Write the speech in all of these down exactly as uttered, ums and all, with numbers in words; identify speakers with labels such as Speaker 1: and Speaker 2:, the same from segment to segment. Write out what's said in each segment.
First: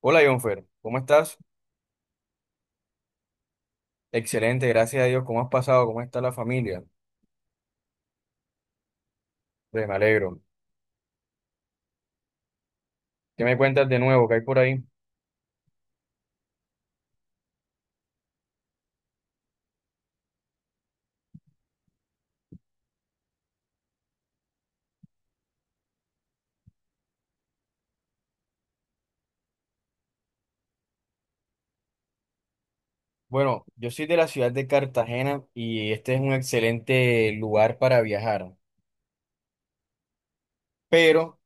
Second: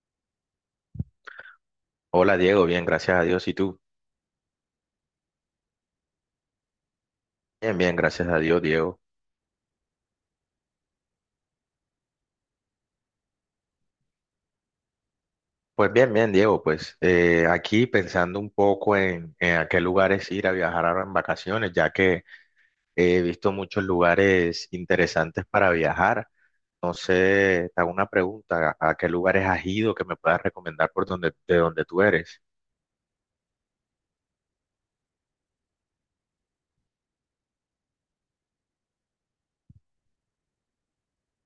Speaker 1: Hola, Jonfer, ¿cómo estás?
Speaker 2: Hola Diego, bien, gracias a Dios. ¿Y tú?
Speaker 1: Excelente, gracias a Dios. ¿Cómo has pasado? ¿Cómo está la familia?
Speaker 2: Bien, bien, gracias a Dios, Diego.
Speaker 1: Pues, me alegro. ¿Qué me cuentas de nuevo? ¿Qué hay por ahí?
Speaker 2: Pues bien, bien, Diego, pues eh, aquí pensando un poco en, en a qué lugares ir a viajar ahora en vacaciones, ya que he visto muchos lugares interesantes para viajar. No sé, te hago una pregunta, ¿a qué lugares has ido que me puedas recomendar por donde, de donde tú eres?
Speaker 1: Bueno, yo soy de la ciudad de Cartagena y este es un excelente lugar para viajar. Pero,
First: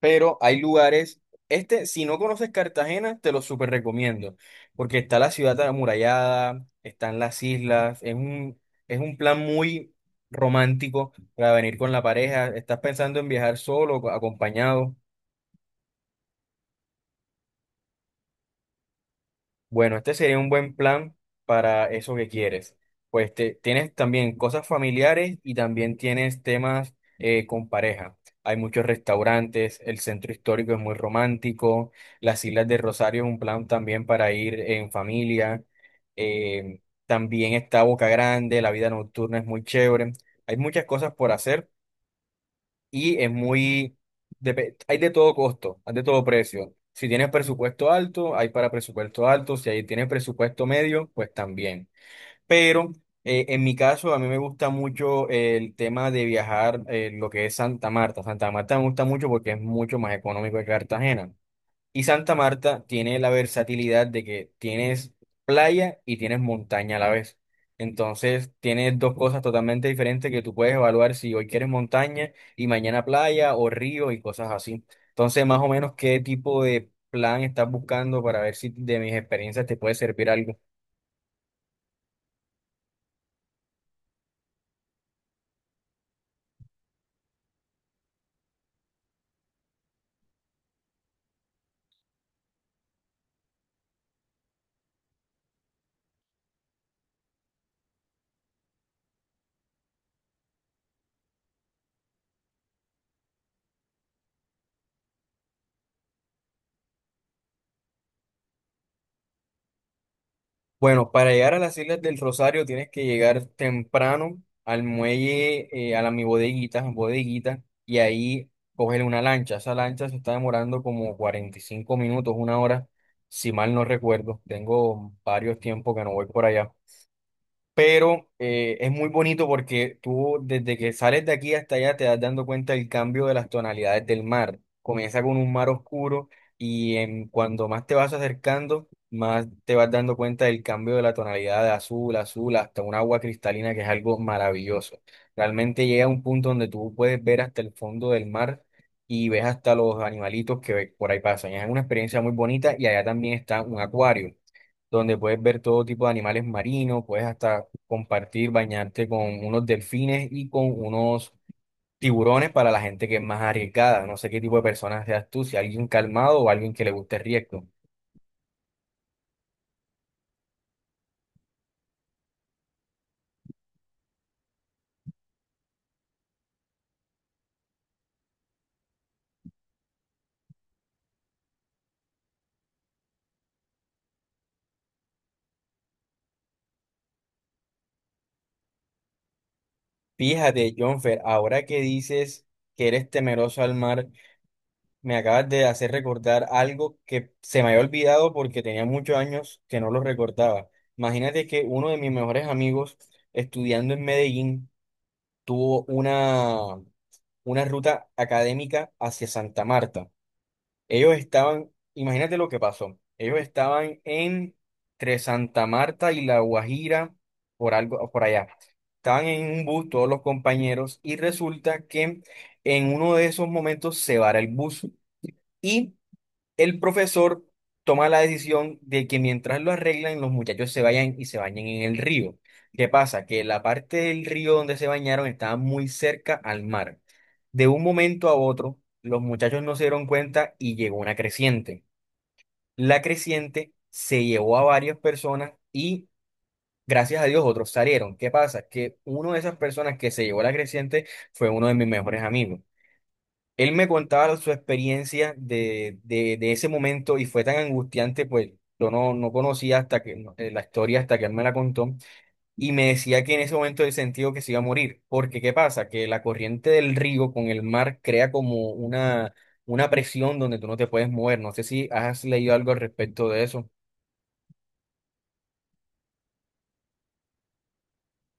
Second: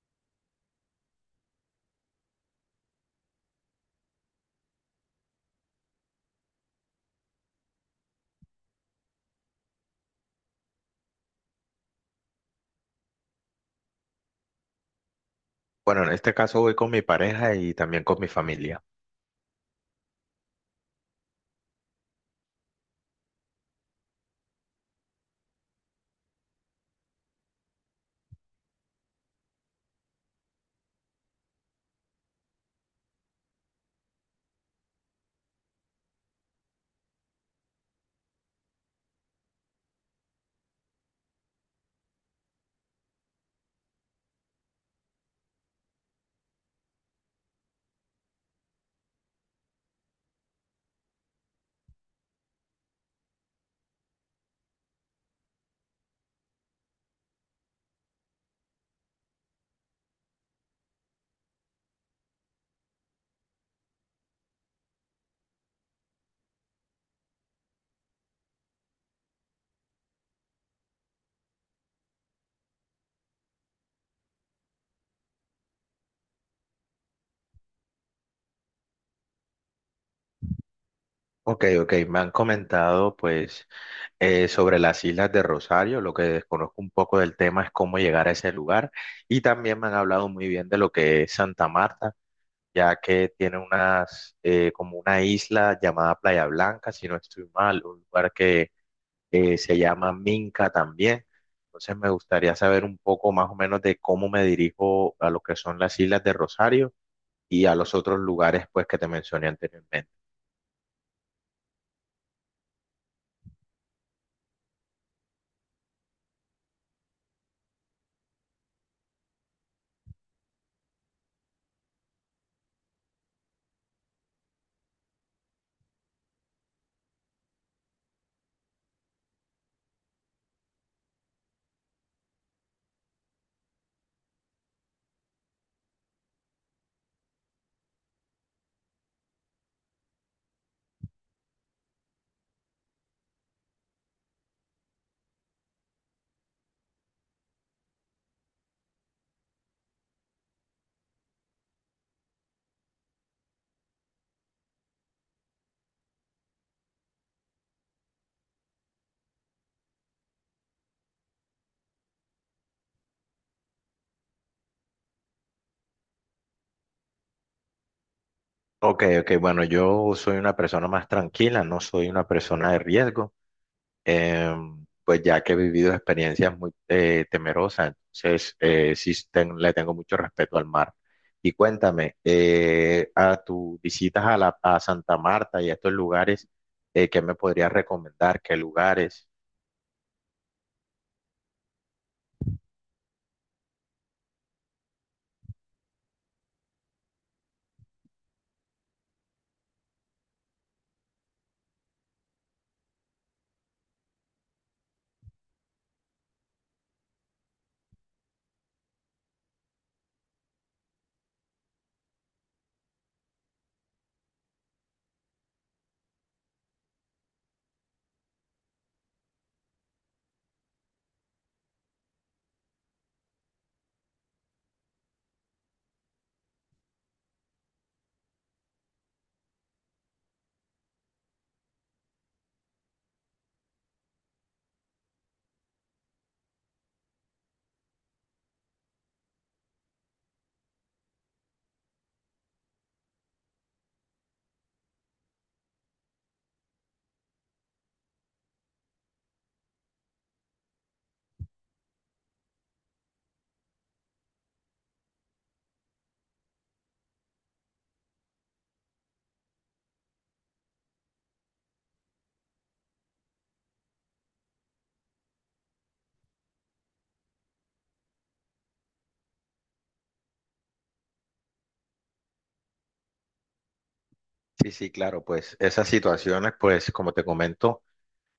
Speaker 1: pero hay lugares, este, si no conoces Cartagena, te lo súper recomiendo, porque está la ciudad amurallada, están las islas, es un, es un plan muy romántico para venir con la pareja. ¿Estás pensando en viajar solo o acompañado?
Speaker 2: Bueno, en este caso voy con mi pareja y también con mi familia.
Speaker 1: Bueno, este sería un buen plan para eso que quieres. Pues te- tienes también cosas familiares y también tienes temas eh, con pareja. Hay muchos restaurantes, el centro histórico es muy romántico, las Islas de Rosario es un plan también para ir en familia. eh, También está Boca Grande, la vida nocturna es muy chévere. Hay muchas cosas por hacer y es muy, depe- hay de todo costo, hay de todo precio. Si tienes presupuesto alto, hay para presupuesto alto, si ahí tienes presupuesto medio, pues también. Pero eh, en mi caso, a mí me gusta mucho el tema de viajar, eh, lo que es Santa Marta. Santa Marta me gusta mucho porque es mucho más económico que Cartagena. Y Santa Marta tiene la versatilidad de que tienes playa y tienes montaña a la vez. Entonces, tienes dos cosas totalmente diferentes que tú puedes evaluar si hoy quieres montaña y mañana playa o río y cosas así. Entonces, más o menos, ¿qué tipo de plan estás buscando para ver si de mis experiencias te puede servir algo?
Speaker 2: Ok, ok, me han comentado pues eh, sobre las islas de Rosario. Lo que desconozco un poco del tema es cómo llegar a ese lugar. Y también me han hablado muy bien de lo que es Santa Marta, ya que tiene unas, eh, como una isla llamada Playa Blanca, si no estoy mal, un lugar que eh, se llama Minca también. Entonces me gustaría saber un poco más o menos de cómo me dirijo a lo que son las islas de Rosario y a los otros lugares pues que te mencioné anteriormente.
Speaker 1: Bueno, para llegar a las Islas del Rosario tienes que llegar temprano al muelle, eh, a la mi bodeguita, bodeguita, y ahí coger una lancha. Esa lancha se está demorando como cuarenta y cinco minutos, una hora, si mal no recuerdo. Tengo varios tiempos que no voy por allá, pero eh, es muy bonito porque tú desde que sales de aquí hasta allá te das dando cuenta del cambio de las tonalidades del mar. Comienza con un mar oscuro y en, cuando más te vas acercando, más te vas dando cuenta del cambio de la tonalidad de azul, azul, hasta un agua cristalina que es algo maravilloso. Realmente llega a un punto donde tú puedes ver hasta el fondo del mar. Y ves hasta los animalitos que por ahí pasan. Es una experiencia muy bonita y allá también está un acuario donde puedes ver todo tipo de animales marinos, puedes hasta compartir, bañarte con unos delfines y con unos tiburones para la gente que es más arriesgada. No sé qué tipo de personas seas tú, si alguien calmado o alguien que le guste el riesgo.
Speaker 2: Ok, ok, bueno, yo soy una persona más tranquila, no soy una persona de riesgo. Em, pues ya que he vivido experiencias muy eh, temerosas, entonces eh, sí ten- le tengo mucho respeto al mar. Y cuéntame, eh, a tus visitas a, la, a Santa Marta y a estos lugares, eh, ¿qué me podrías recomendar? ¿Qué lugares?
Speaker 1: Fíjate, Jonfer, ahora que dices que eres temeroso al mar, me acabas de hacer recordar algo que se me había olvidado porque tenía muchos años que no lo recordaba. Imagínate que uno de mis mejores amigos, estudiando en Medellín, tuvo una una ruta académica hacia Santa Marta. Ellos estaban, imagínate lo que pasó. Ellos estaban entre Santa Marta y La Guajira, por algo, por allá. Estaban en un bus todos los compañeros y resulta que en uno de esos momentos se vara el bus y el profesor toma la decisión de que mientras lo arreglan, los muchachos se vayan y se bañen en el río. ¿Qué pasa? Que la parte del río donde se bañaron estaba muy cerca al mar. De un momento a otro, los muchachos no se dieron cuenta y llegó una creciente. La creciente se llevó a varias personas y, gracias a Dios, otros salieron. ¿Qué pasa? Que uno de esas personas que se llevó la creciente fue uno de mis mejores amigos. Él me contaba su experiencia de, de, de ese momento y fue tan angustiante, pues yo no, no conocía hasta que no, eh, la historia hasta que él me la contó y me decía que en ese momento él sentía que se iba a morir, porque ¿qué pasa? Que la corriente del río con el mar crea como una, una presión donde tú no te puedes mover. No sé si has leído algo al respecto de eso.
Speaker 2: Sí, sí, claro, pues esas situaciones, pues como te comento,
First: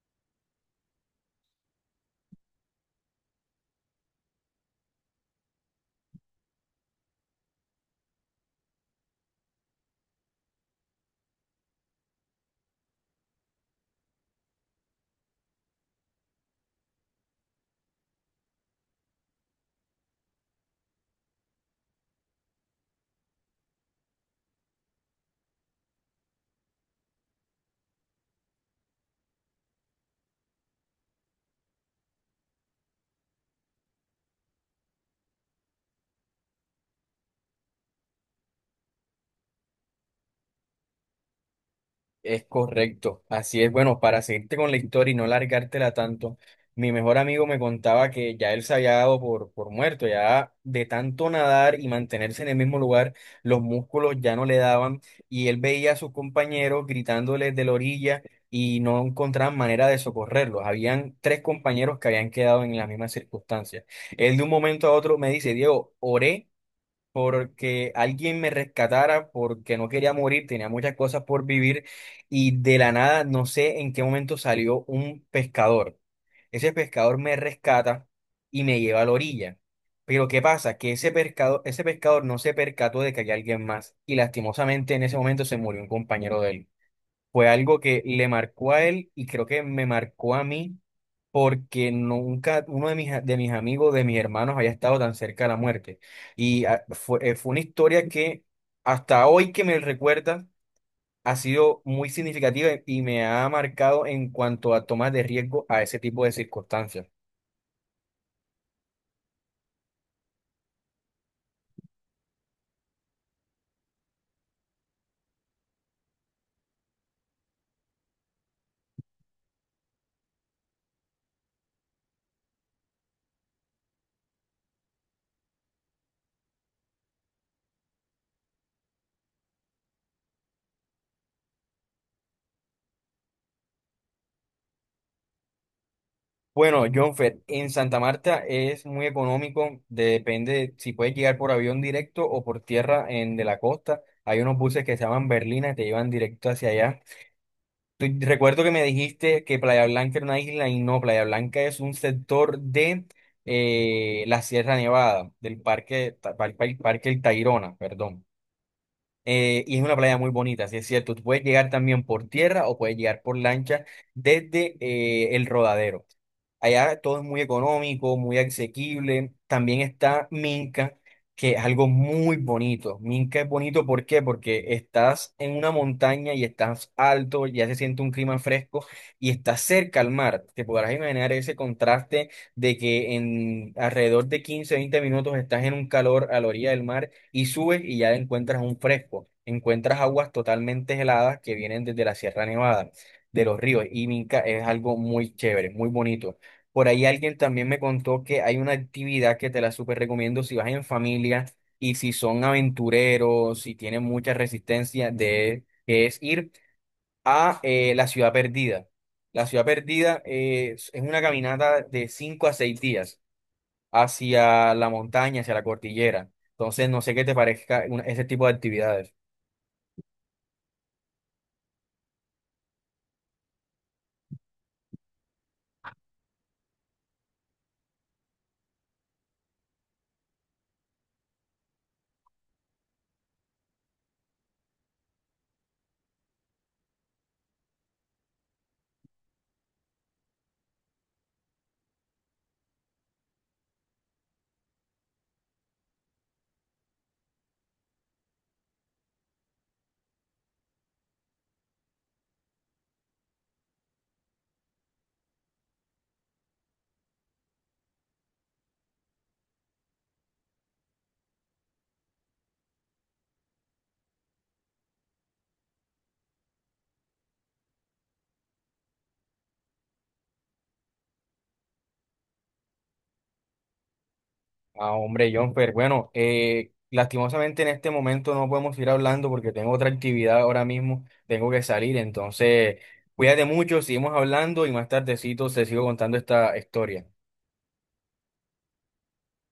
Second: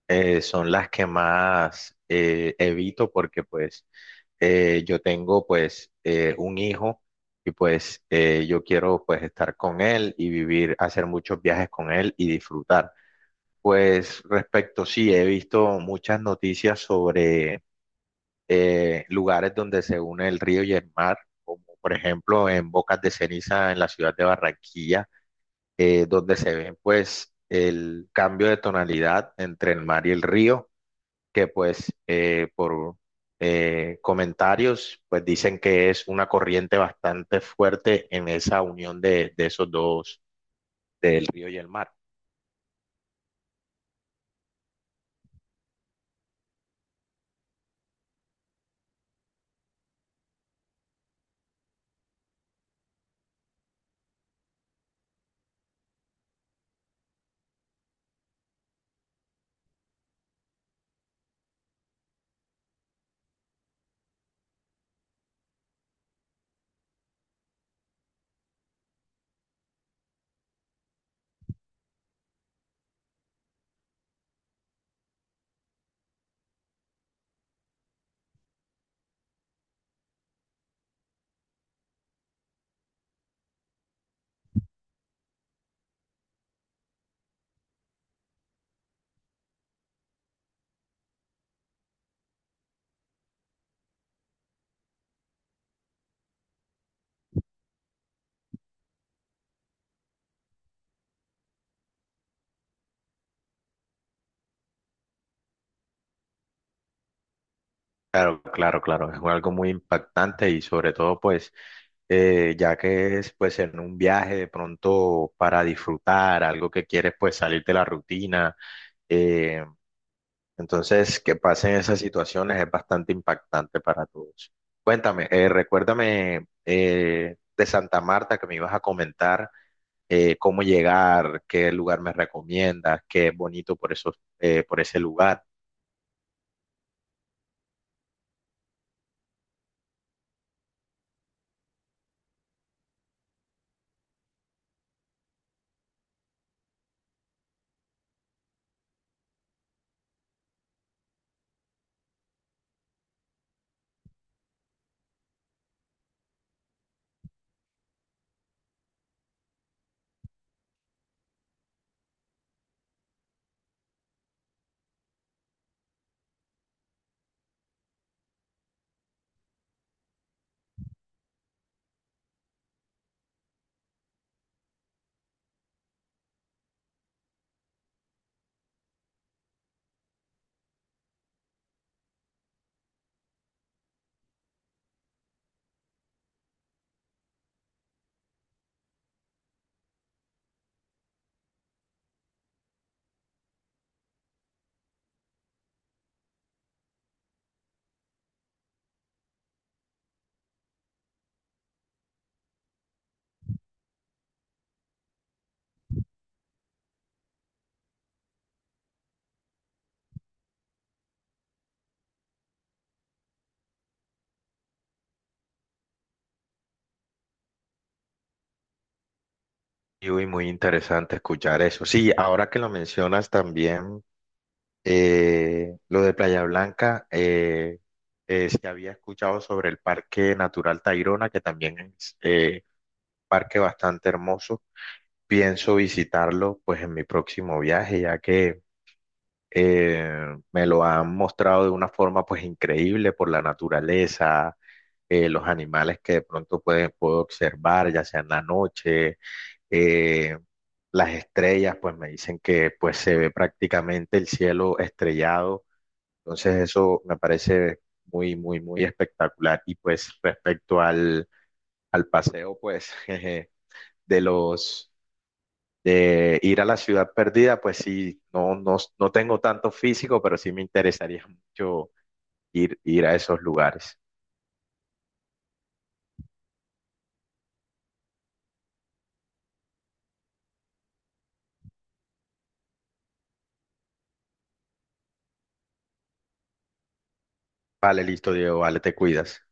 Speaker 2: eh, son las que más eh, evito porque pues eh, yo tengo pues eh, un hijo y pues eh, yo quiero pues estar con él y vivir, hacer muchos viajes con él y disfrutar. Pues respecto, sí, he visto muchas noticias sobre eh, lugares donde se une el río y el mar, como por ejemplo en Bocas de Ceniza en la ciudad de Barranquilla, eh, donde se ven pues el cambio de tonalidad entre el mar y el río que pues eh, por eh, comentarios pues dicen que es una corriente bastante fuerte en esa unión de, de esos dos, del río y el mar.
Speaker 1: Es correcto, así es. Bueno, para seguirte con la historia y no largártela tanto, mi mejor amigo me contaba que ya él se había dado por, por muerto, ya de tanto nadar y mantenerse en el mismo lugar, los músculos ya no le daban y él veía a sus compañeros gritándoles de la orilla y no encontraban manera de socorrerlos. Habían tres compañeros que habían quedado en las mismas circunstancias. Él de un momento a otro me dice, Diego, oré porque alguien me rescatara, porque no quería morir, tenía muchas cosas por vivir y de la nada, no sé en qué momento salió un pescador. Ese pescador me rescata y me lleva a la orilla. Pero ¿qué pasa? Que ese pescado ese pescador no se percató de que había alguien más y lastimosamente en ese momento se murió un compañero de él. Fue algo que le marcó a él y creo que me marcó a mí porque nunca uno de mis, a- de mis amigos, de mis hermanos había estado tan cerca de la muerte. Y ah, fue, eh, fue una historia que hasta hoy que me recuerda ha sido muy significativa y me ha marcado en cuanto a tomas de riesgo a ese tipo de circunstancias.
Speaker 2: Claro, claro, claro, es algo muy impactante y sobre todo pues eh, ya que es pues en un viaje de pronto para disfrutar, algo que quieres pues salir de la rutina. Eh, Entonces, que pasen esas situaciones es bastante impactante para todos. Cuéntame, eh, recuérdame eh, de Santa Marta que me ibas a comentar eh, cómo llegar, qué lugar me recomiendas, qué es bonito por esos, eh, por ese lugar.
Speaker 1: Bueno, Jonfer, en Santa Marta es muy económico, de- depende si puedes llegar por avión directo o por tierra en de la costa. Hay unos buses que se llaman Berlina que te llevan directo hacia allá. Tú- recuerdo que me dijiste que Playa Blanca era una isla y no, Playa Blanca es un sector de eh, la Sierra Nevada, del parque, Ta- par- par- parque El Tayrona, perdón. Eh, y es una playa muy bonita, sí es cierto. Tú puedes llegar también por tierra o puedes llegar por lancha desde eh, el Rodadero. Allá todo es muy económico, muy asequible. También está Minca, que es algo muy bonito. Minca es bonito, ¿por qué? Porque estás en una montaña y estás alto, ya se siente un clima fresco y estás cerca al mar. Te podrás imaginar ese contraste de que en alrededor de quince, veinte minutos estás en un calor a la orilla del mar y subes y ya encuentras un fresco. Encuentras aguas totalmente heladas que vienen desde la Sierra Nevada de los ríos. Y Minca es algo muy chévere, muy bonito. Por ahí alguien también me contó que hay una actividad que te la súper recomiendo si vas en familia y si son aventureros, si tienen mucha resistencia, de, que es ir a eh, la Ciudad Perdida. La Ciudad Perdida eh, es, es una caminata de cinco a seis días hacia la montaña, hacia la cordillera. Entonces, no sé qué te parezca una- ese tipo de actividades.
Speaker 2: Y uy, muy interesante escuchar eso. Sí, ahora que lo mencionas también, eh, lo de Playa Blanca, eh, eh, sí había escuchado sobre el Parque Natural Tayrona, que también es eh, parque bastante hermoso. Pienso visitarlo pues en mi próximo viaje, ya que eh, me lo han mostrado de una forma pues increíble por la naturaleza, eh, los animales que de pronto puede- puedo observar, ya sea en la noche, eh, las estrellas, pues me dicen que pues se ve prácticamente el cielo estrellado, entonces eso me parece muy, muy, muy espectacular. Y pues respecto al, al paseo, pues... jeje, de los de ir a la ciudad perdida, pues sí, no, no, no tengo tanto físico, pero sí me interesaría mucho ir, ir a esos lugares.
Speaker 1: Ah, hombre, Jonfer, bueno, eh, lastimosamente en este momento no podemos ir hablando porque tengo otra actividad ahora mismo, tengo que salir, entonces cuídate mucho, seguimos hablando y más tardecito te sigo contando esta historia.
Speaker 2: Vale, listo, Diego, vale, te cuidas.